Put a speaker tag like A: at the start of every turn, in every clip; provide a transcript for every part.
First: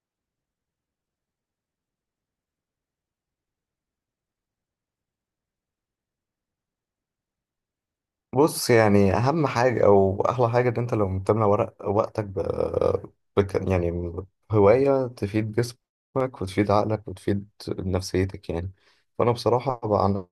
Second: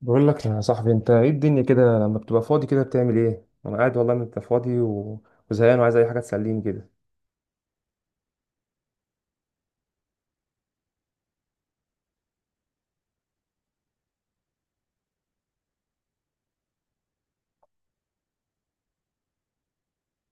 A: بقول لك يا صاحبي، انت ايه الدنيا كده لما بتبقى فاضي كده بتعمل ايه؟ انا قاعد والله ما ببقى فاضي و... وزهقان وعايز اي حاجه تسليني كده.
B: بص، يعني اهم حاجه او احلى حاجه ان انت لو بتملى ورق وقتك يعني هوايه تفيد جسمك وتفيد عقلك وتفيد نفسيتك يعني. فانا بصراحه بقى عن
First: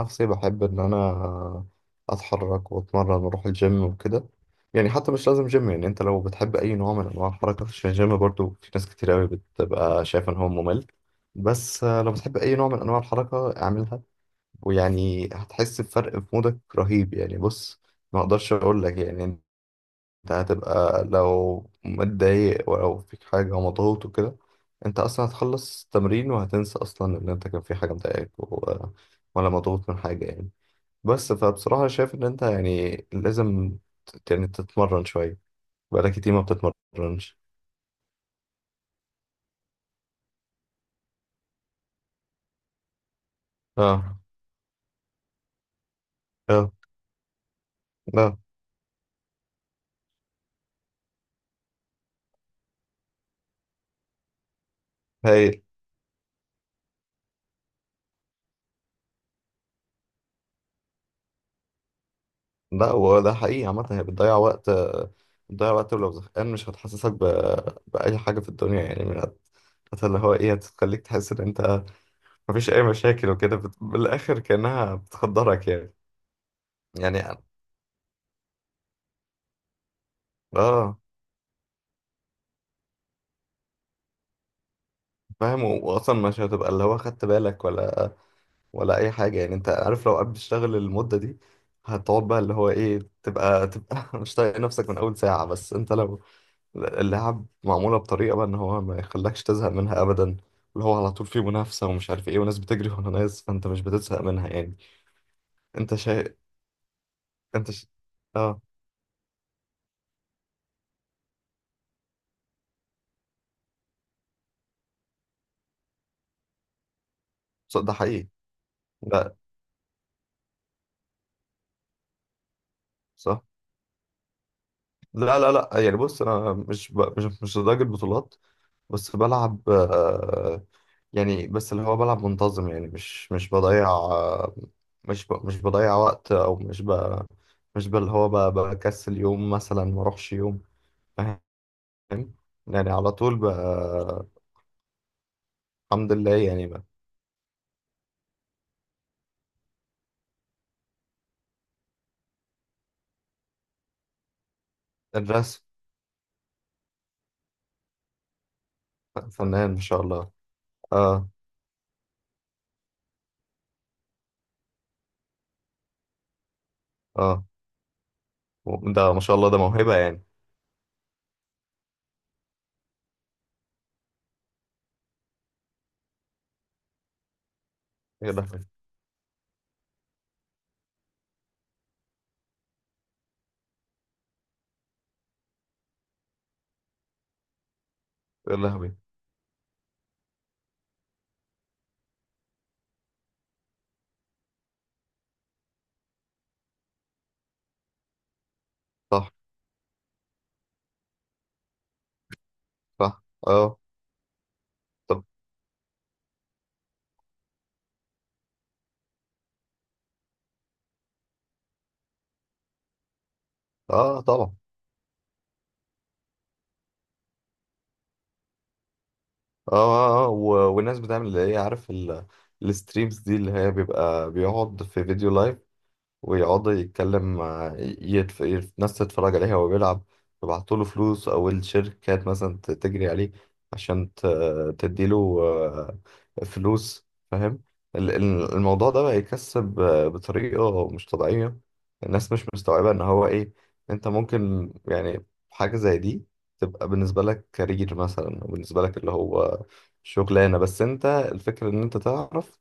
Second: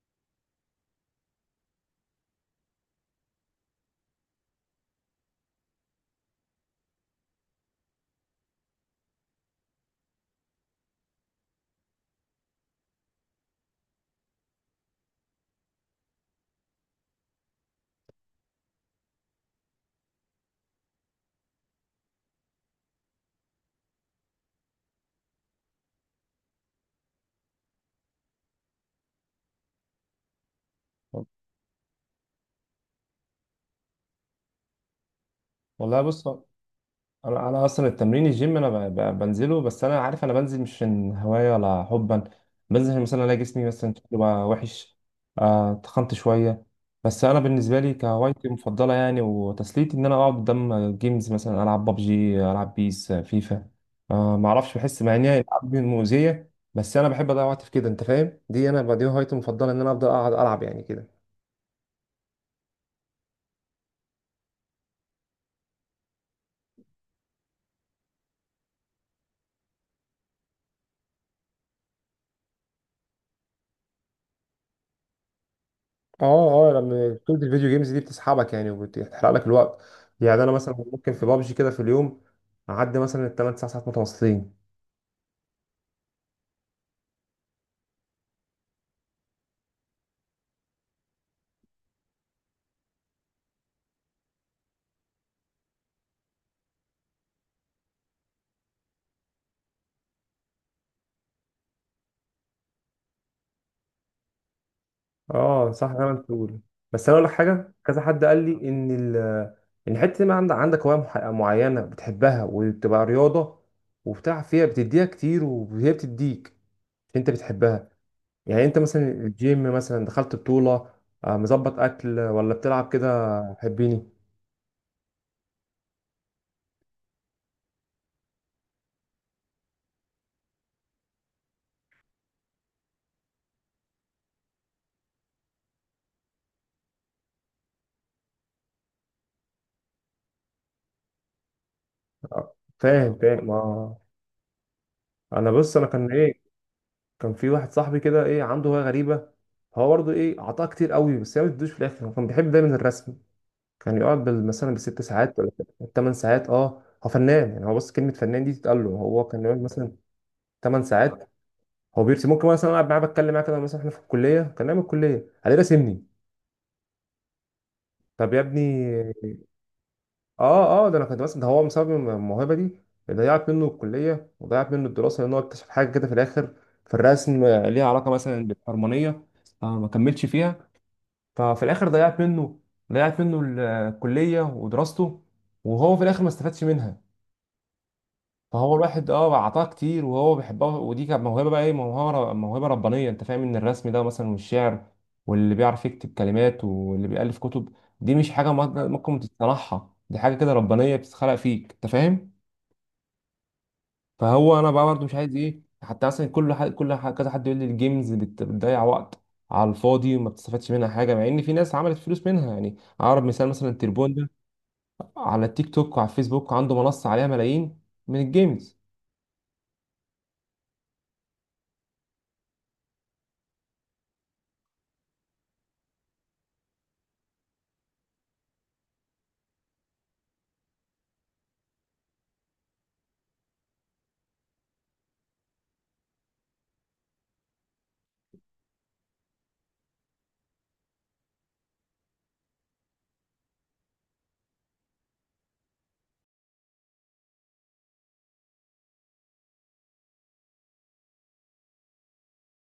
B: نفسي بحب ان انا اتحرك واتمرن واروح الجيم وكده، يعني حتى مش لازم جيم. يعني انت لو بتحب اي نوع من انواع الحركه، عشان الجيم برضو في ناس كتير قوي بتبقى شايفه ان هو ممل، بس لو بتحب اي نوع من انواع الحركه اعملها، ويعني هتحس بفرق في مودك رهيب. يعني بص، ما اقدرش اقول لك، يعني انت هتبقى لو متضايق ولو فيك حاجة ومضغوط وكده، انت اصلا هتخلص تمرين وهتنسى اصلا ان انت كان في حاجة مضايقاك ولا مضغوط من حاجة يعني. بس فبصراحة شايف ان انت يعني لازم يعني تتمرن شوية.
A: والله
B: بقالك
A: بص،
B: كتير ما
A: انا
B: بتتمرنش.
A: انا اصلا التمرين الجيم انا بنزله، بس انا عارف انا بنزل مش من هوايه ولا حبا. بنزل عشان مثلا الاقي جسمي مثلا شكله
B: اه
A: بقى وحش، تخنت شويه.
B: اه
A: بس انا بالنسبه لي
B: اه.
A: كهوايتي المفضله يعني وتسليتي ان انا اقعد قدام جيمز، مثلا العب ببجي، العب بيس، فيفا. ما اعرفش، بحس مع ان هي
B: هايل.
A: العاب مؤذيه، بس انا بحب اضيع وقت في كده. انت فاهم؟ دي دي هوايتي المفضله، ان انا افضل اقعد العب يعني كده.
B: لا هو ده حقيقي، عامة هي بتضيع وقت، بتضيع وقت ولو زهقان مش هتحسسك بأي حاجة في الدنيا، يعني من اللي هو إيه، هتخليك تحس إن أنت مفيش أي مشاكل وكده، بالآخر كأنها بتخدرك يعني.
A: اه اه، لما
B: يعني
A: بطولة الفيديو جيمز دي بتسحبك يعني وبتحرق لك الوقت. يعني انا مثلا
B: آه.
A: ممكن في بابجي كده في اليوم اعدي مثلا الثمان تسع ساعات متواصلين.
B: فاهم، وأصلا مش هتبقى اللي هو خدت بالك ولا ولا أي حاجة يعني، أنت عارف لو قبل تشتغل المدة دي هتقعد بقى اللي هو إيه، تبقى تبقى مش طايق نفسك من أول ساعة. بس أنت لو اللعب معمولة بطريقة بقى ان هو ما يخلكش تزهق منها ابدا، اللي هو على طول فيه منافسة ومش عارف ايه وناس بتجري ورا ناس، فانت مش بتزهق منها يعني.
A: اه صح،
B: انت
A: زي ما انت
B: شا...
A: بتقول. بس انا اقول لك
B: انت
A: حاجه،
B: ش...
A: كذا حد قال
B: اه.
A: لي ان حته ما عندك هوايه معينه بتحبها وتبقى رياضه وبتاع، فيها بتديها كتير وهي بتديك عشان انت بتحبها.
B: ده حقيقي.
A: يعني انت مثلا
B: لا.
A: الجيم مثلا دخلت بطوله؟ مظبط اكل ولا بتلعب كده؟
B: صح.
A: حبيني.
B: لا، يعني بص انا مش ب... مش مش لدرجة بطولات، بس بلعب آه، يعني بس اللي هو بلعب منتظم، يعني مش بضيع آه، مش بضيع وقت، او مش بقى اللي هو بكسل يوم مثلا ما اروحش يوم. فاهم؟ يعني على
A: فاهم
B: طول
A: فاهم اه.
B: بقى.
A: انا بص، انا
B: الحمد لله يعني بقى.
A: كان في واحد صاحبي كده، عنده هوايه غريبه. هو برضه عطاها كتير قوي بس هي ما بتدوش في الاخر. هو كان بيحب دايما الرسم، كان يقعد مثلا بالست ساعات ولا
B: الرسم.
A: ثمان ساعات. اه، هو فنان يعني. هو بص، كلمه فنان دي تتقال له. هو كان يقعد
B: فنان، ما
A: مثلا
B: شاء الله.
A: ثمان
B: اه
A: ساعات هو بيرسم، ممكن مثلا أنا قاعد معاه بتكلم معاه كده، مثلا احنا في الكليه كان نايم الكليه عليه راسمني.
B: اه.
A: طب يا ابني.
B: ده ما شاء الله، ده موهبة يعني.
A: اه اه، ده انا كنت مثلا، ده هو بسبب الموهبه دي ضيعت منه الكليه وضيعت منه الدراسه لان هو اكتشف حاجه كده في الاخر، في الرسم ليها علاقه
B: يا
A: مثلا
B: لهوي.
A: بالحرمانيه. آه، ما كملش فيها. ففي الاخر ضيعت منه، الكليه ودراسته، وهو في الاخر ما استفادش منها.
B: يا
A: فهو
B: لهوي.
A: الواحد اعطاه كتير وهو بيحبها، ودي كانت موهبه بقى، ايه، موهبه، موهبه ربانيه. انت فاهم ان الرسم ده مثلا والشعر واللي بيعرف يكتب كلمات واللي بيألف كتب دي مش حاجه ممكن
B: صح.
A: تصنعها، دي حاجه كده ربانيه بتتخلق فيك، انت فاهم.
B: صح اه.
A: فهو انا بقى برضه مش
B: طب.
A: عايز ايه، حتى مثلا كل حد، كذا حد يقول لي الجيمز بتضيع وقت على الفاضي وما بتستفادش منها حاجه، مع ان في ناس عملت فلوس منها يعني. اقرب مثال مثلا التربون
B: اه،
A: ده
B: طبعا.
A: على التيك توك وعلى الفيسبوك، عنده منصه عليها ملايين من الجيمز.
B: اه اه، آه. و... والناس بتعمل اللي هي عارف ال... الستريمز دي اللي هي بيبقى بيقعد في فيديو لايف ويقعد يتكلم مع ناس تتفرج عليه وهو بيلعب، يبعتوا له فلوس، أو الشركات مثلا تجري عليه عشان تديله آه، فلوس. فاهم، الموضوع ده بقى يكسب آه، بطريقة مش طبيعية. الناس مش مستوعبة إن هو إيه، أنت ممكن يعني حاجة زي دي تبقى بالنسبة لك كارير مثلا، أو بالنسبة لك اللي هو شغلانة، بس أنت الفكرة إن أنت تعرف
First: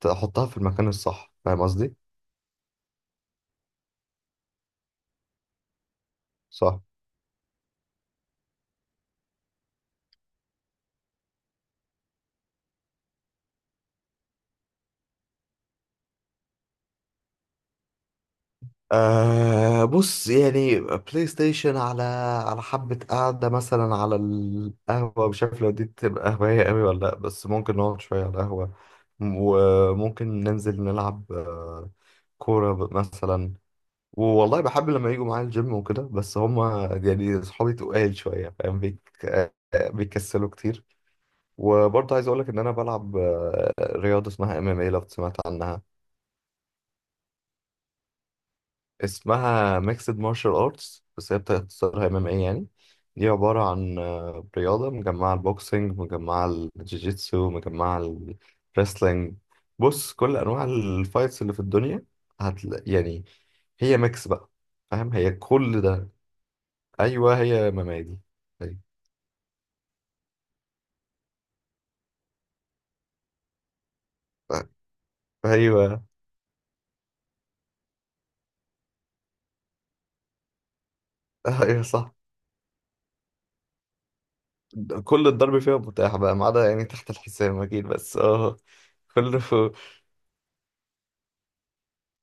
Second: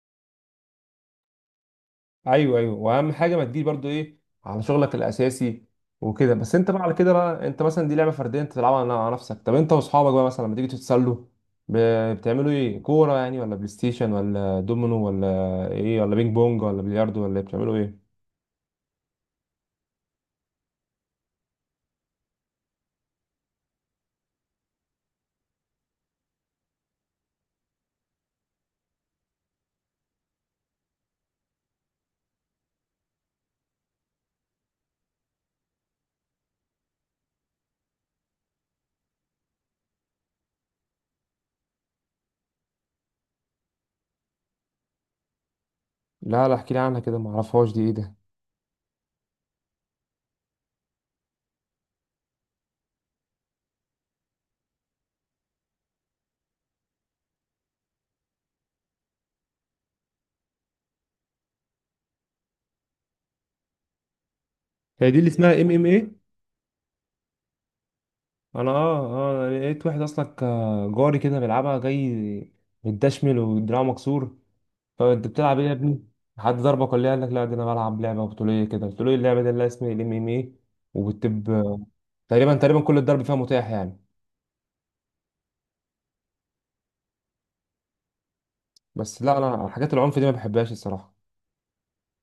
B: تحطها في المكان الصح، فاهم قصدي؟
A: ايوه ايوه، واهم حاجه ما تجيش برضو ايه على شغلك الاساسي وكده. بس انت
B: صح.
A: بقى، على كده بقى انت مثلا دي لعبه فرديه انت تلعبها على نفسك. طب انت واصحابك بقى مثلا لما تيجي تتسلوا بتعملوا ايه؟ كوره يعني؟ ولا بلاي ستيشن؟ ولا دومينو؟ ولا ايه؟ ولا بينج بونج؟ ولا بلياردو؟ ولا إيه؟ بتعملوا ايه؟
B: أه بص، يعني بلاي ستيشن على على حبة قعدة مثلا على القهوة، مش عارف لو دي تبقى هواية قوي ولا لأ، بس ممكن نقعد شوية على القهوة وممكن ننزل نلعب آه، كورة مثلا. والله بحب لما يجوا معايا الجيم وكده بس هما يعني صحابي تقال شوية، فاهم بيك آه، بيكسلوا كتير. وبرضه عايز أقولك إن أنا بلعب آه، رياضة اسمها ام ام اي، لو سمعت عنها.
A: لا لا، احكي لي عنها كده، ما اعرفهاش، دي ايه ده؟
B: اسمها ميكسد مارشال ارتس، بس هي بتختصرها ام ام اي يعني. دي عبارة عن آه، رياضة مجمعة، البوكسينج مجمعة، الجيجيتسو مجمعة، الريسلينج. بص، كل انواع الفايتس اللي في الدنيا هتلاقي يعني، هي ميكس بقى.
A: هي
B: فاهم،
A: دي اللي
B: هي
A: اسمها ام
B: كل
A: ام
B: ده.
A: ايه؟
B: ايوه هي ممادي.
A: انا
B: أيوة.
A: اه اه أنا لقيت واحد اصلا جاري كده بيلعبها، جاي متدشمل ودراعه مكسور. طب انت بتلعب ايه يا
B: ايوه.
A: ابني؟ حد ضربك ولا ايه؟ قال لك لا، ده انا بلعب لعبه بطوليه كده. قلت له ايه اللعبه دي اللي اسمها الام ام اي؟ وبتب،
B: ايوه صح.
A: تقريبا تقريبا كل الضرب فيها متاح يعني.
B: كل الضرب فيها متاح بقى، ما عدا يعني تحت الحزام اكيد، بس اه.
A: بس لا،
B: كله.
A: انا حاجات العنف دي ما بحبهاش الصراحه.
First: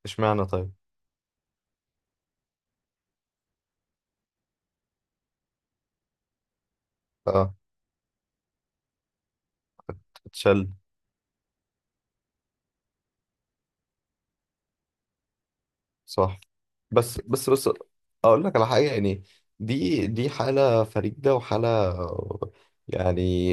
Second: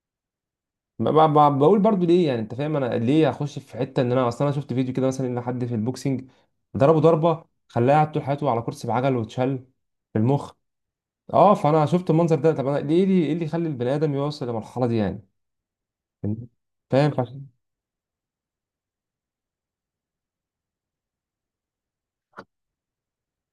B: اشمعنى طيب.
A: ما بقول برضو ليه يعني، انت فاهم انا ليه اخش في حته، ان انا اصلا انا شفت فيديو كده مثلا ان حد في البوكسنج ضربه ضربه
B: اه.
A: خلاه قاعد طول حياته على كرسي بعجل واتشل في المخ.
B: تشل.
A: اه، فانا شفت المنظر ده، طب انا ليه، ايه اللي يخلي البني ادم يوصل للمرحله دي يعني،
B: صح.
A: فاهم.
B: بس، اقول لك على حاجه يعني، دي حاله فريده وحاله، يعني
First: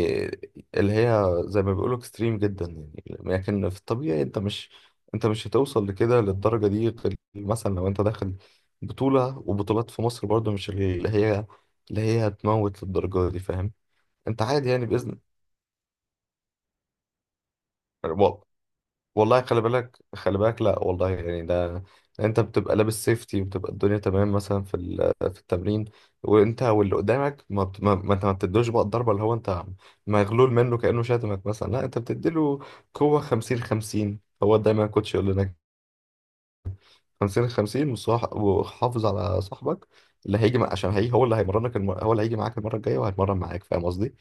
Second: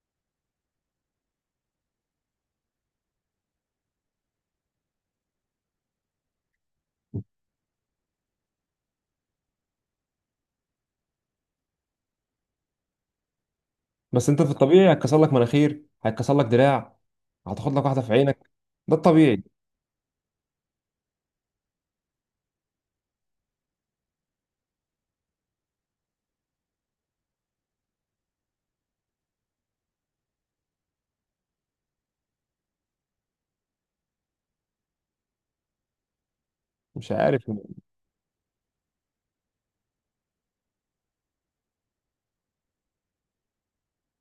B: اللي هي زي ما بيقولوا اكستريم جدا يعني. لكن في الطبيعي انت مش انت مش هتوصل لكده، للدرجه دي، غير مثلا لو انت داخل بطوله. وبطولات في مصر برضو مش اللي هي اللي هي هتموت للدرجه دي، فاهم؟
A: بس انت
B: انت
A: في
B: عادي يعني.
A: الطبيعي هيتكسر لك مناخير، هيتكسر لك دراع، هتاخد لك واحده في
B: باذن.
A: عينك، ده
B: والله
A: الطبيعي.
B: خلي بالك، خلي بالك. لا والله، يعني ده انت بتبقى لابس سيفتي وبتبقى الدنيا تمام، مثلا في في التمرين، وانت واللي قدامك، ما بت- ما ما انت ما بتدوش بقى الضربه اللي هو انت مغلول منه كانه شاتمك مثلا، لا انت بتديله قوه 50 50. هو دايما الكوتش يقول لنا
A: مش
B: 50
A: عارف ليه.
B: 50، وحافظ على صاحبك اللي عشان هو اللي هو اللي هيجي معاك المره الجايه وهيتمرن معاك، فاهم قصدي؟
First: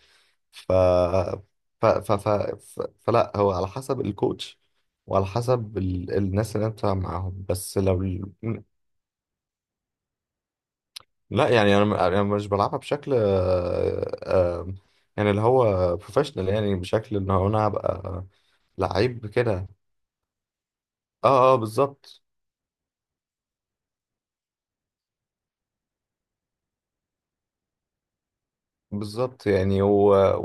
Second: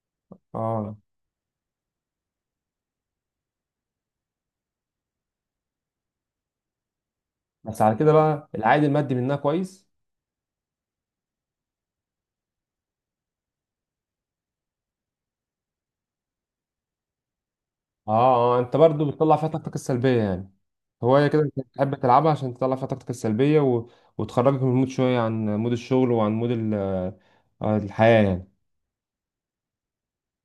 B: ف...
A: اه،
B: ف... ف... ف... فلا، هو على حسب الكوتش وعلى حسب ال... الناس اللي انت معاهم، بس
A: بس على
B: لو
A: كده بقى العائد المادي منها كويس؟
B: لا يعني، انا مش بلعبها بشكل يعني اللي هو بروفيشنال، يعني بشكل ان هو انا
A: اه
B: هبقى
A: اه، انت برضو
B: لعيب
A: بتطلع فيها
B: كده.
A: طاقتك السلبيه يعني. هوايه كده
B: اه اه،
A: انت بتحب
B: بالظبط.
A: تلعبها عشان تطلع فيها طاقتك السلبيه و... وتخرجك من المود شويه، عن مود الشغل وعن مود ال... آه، الحياه يعني.
B: بالظبط يعني، و...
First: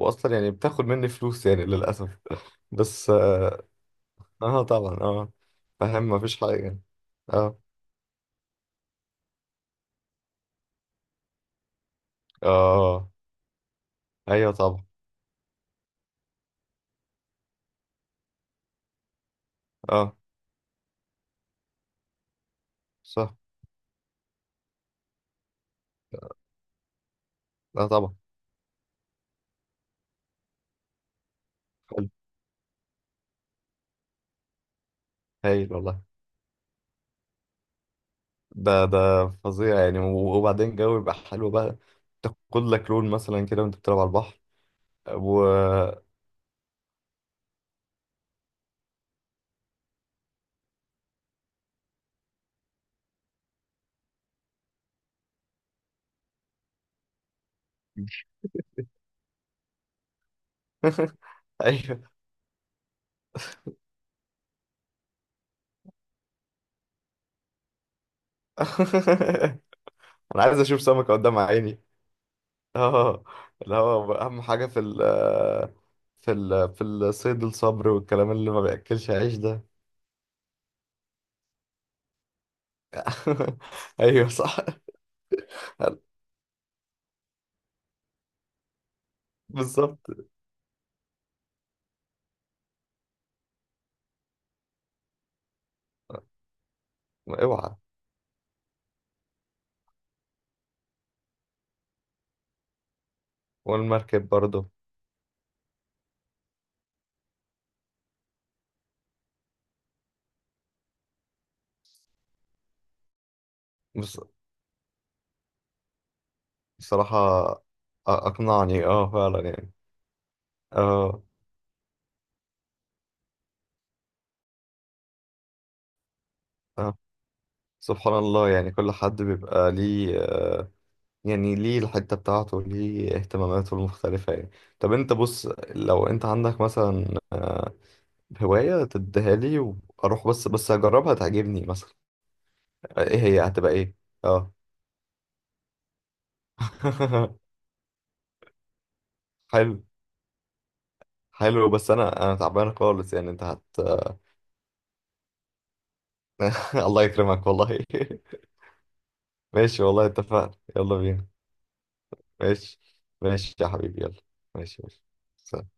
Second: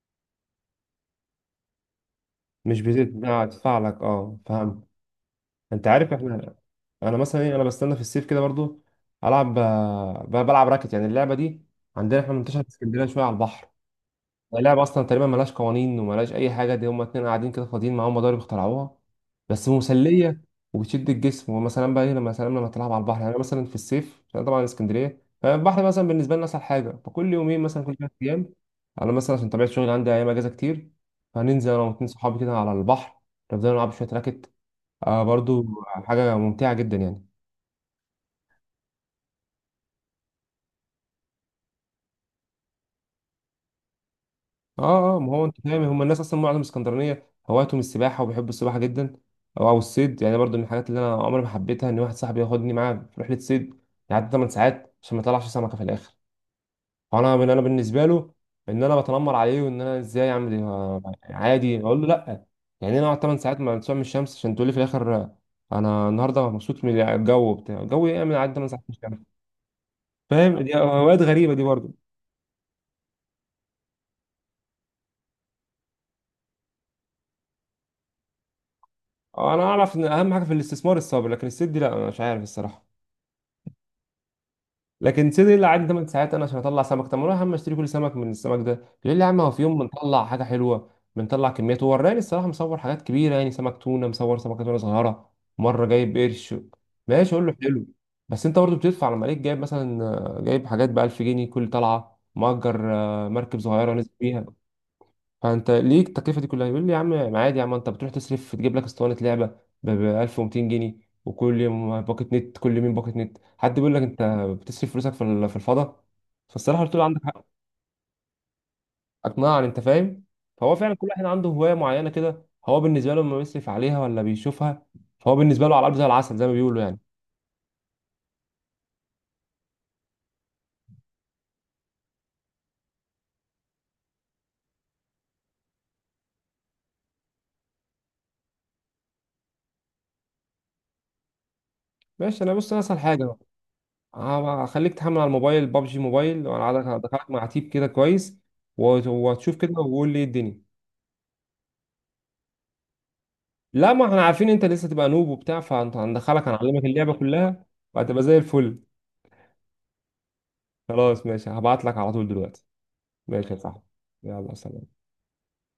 B: واصلا يعني بتاخد مني فلوس، يعني للاسف
A: مش
B: بس اه،
A: بتدفع لك؟ اه،
B: آه،
A: فاهم.
B: طبعا اه.
A: انت
B: فاهم،
A: عارف
B: مفيش
A: احنا.
B: حاجه.
A: انا
B: اه
A: مثلا ايه،
B: اه
A: انا بستنى في الصيف كده برضو العب، بلعب راكت يعني، اللعبه دي عندنا احنا
B: آه،
A: منتشره في اسكندريه
B: آه،
A: شويه على البحر.
B: ايوه
A: يعني اللعبه
B: طبعا.
A: اصلا تقريبا ملهاش قوانين وملهاش اي حاجه، دي هما اتنين قاعدين كده فاضيين معاهم مضارب اخترعوها بس
B: اه.
A: مسليه وبتشد الجسم. ومثلا بقى ايه، لما سلام، لما تلعب على البحر يعني،
B: صح.
A: أنا مثلا في الصيف عشان طبعا اسكندريه فالبحر مثلا بالنسبه لنا اسهل حاجه، فكل يومين مثلا
B: لا
A: كل ثلاث
B: طبعا.
A: ايام، انا مثلا عشان طبيعه شغلي عندي ايام اجازه كتير، فننزل انا واتنين
B: حلو.
A: صحابي كده على البحر، نفضل نلعب شويه راكت. برضو
B: هايل والله.
A: حاجه ممتعه جدا يعني.
B: ده فظيع يعني، وبعدين جو يبقى حلو بقى، تاخد لك لون مثلا كده وانت بتلعب على البحر.
A: اه اه، ما
B: و.
A: هو انت فاهم، هم الناس اصلا معظم اسكندرانيه هوايتهم السباحه وبيحبوا السباحه جدا. او الصيد يعني، برضو من الحاجات اللي انا عمري ما حبيتها ان واحد صاحبي ياخدني معاه في رحله صيد يعدي 8 ساعات عشان ما يطلعش سمكه في الاخر. فانا من انا بالنسبه له ان انا بتنمر عليه وان انا ازاي اعمل إيه، آه، عادي اقول
B: ايوه.
A: له لا. يعني انا اقعد 8 ساعات ما من الشمس عشان تقول لي في الاخر انا النهارده مبسوط من الجو، بتاع الجو من عدى 8 ساعات في الشمس.
B: انا
A: فاهم؟
B: عايز
A: دي
B: اشوف سمكة
A: هوايات
B: قدام
A: غريبه دي
B: عيني.
A: برضو.
B: اه، اللي هو اهم حاجة في ال في ال في الصيد الصبر، والكلام اللي ما بياكلش عيش
A: انا
B: ده.
A: اعرف ان اهم حاجه في الاستثمار الصبر، لكن الصيد دي لا، انا مش عارف الصراحه.
B: ايوه صح.
A: لكن سيدي اللي قعدني 8 ساعات انا عشان اطلع سمك، طب ما أنا يا عم اشتري كل سمك من السمك ده. يقول لي يا عم هو في يوم
B: بالظبط.
A: بنطلع حاجه حلوه، بنطلع كميات، وراني الصراحه مصور حاجات كبيره، يعني سمك تونه، مصور سمكه تونه صغيره، مره جايب قرش. ماشي، اقول له
B: اوعى.
A: حلو. بس انت برضه بتدفع، لما ليك جايب مثلا جايب حاجات ب 1000 جنيه كل طلعه، مأجر مركب صغيره نازل
B: والمركب
A: بيها،
B: برضه.
A: فانت ليه التكلفه دي كلها؟ يقول لي يا عم عادي، يا عم انت بتروح تصرف تجيب لك اسطوانه لعبه ب 1200 جنيه، وكل يوم باكت نت، كل يومين باكت نت، حد بيقول لك انت
B: بص-
A: بتصرف فلوسك في الفضاء. فالصراحه قلت له عندك حق.
B: بصراحة، أ- اقنعني اه، فعلا
A: اقنعني،
B: يعني.
A: انت فاهم. فهو فعلا كل
B: اه.
A: واحد عنده هوايه معينه كده، هو بالنسبه له لما بيصرف عليها ولا بيشوفها، فهو بالنسبه له على الارض زي العسل، زي ما بيقولوا
B: آه.
A: يعني.
B: سبحان الله، يعني كل حد بيبقى ليه آه، يعني ليه الحتة بتاعته، ليه اهتماماته المختلفة يعني. طب انت بص، لو انت عندك مثلا آه، هواية تديها لي واروح بس اجربها تعجبني مثلا.
A: ماشي، انا بص، انا اسهل
B: آه، ايه،
A: حاجه
B: هي هتبقى ايه؟ اه.
A: هخليك تحمل على الموبايل بابجي موبايل وانا هدخلك مع تيب كده كويس وتشوف كده
B: حلو.
A: وقول لي ايه الدنيا.
B: حلو بس انا تعبان خالص يعني، انت هت.
A: لا ما احنا عارفين انت لسه تبقى نوب وبتاع، فانت هندخلك هنعلمك
B: الله
A: اللعبه
B: يكرمك
A: كلها
B: والله.
A: وهتبقى زي الفل.
B: ماشي والله، اتفقنا، يلا
A: خلاص
B: بينا.
A: ماشي، هبعت لك على طول دلوقتي.
B: ماشي.
A: ماشي
B: ماشي
A: يا
B: يا
A: صاحبي،
B: حبيبي، يلا.
A: يلا
B: ماشي
A: سلام.
B: ماشي.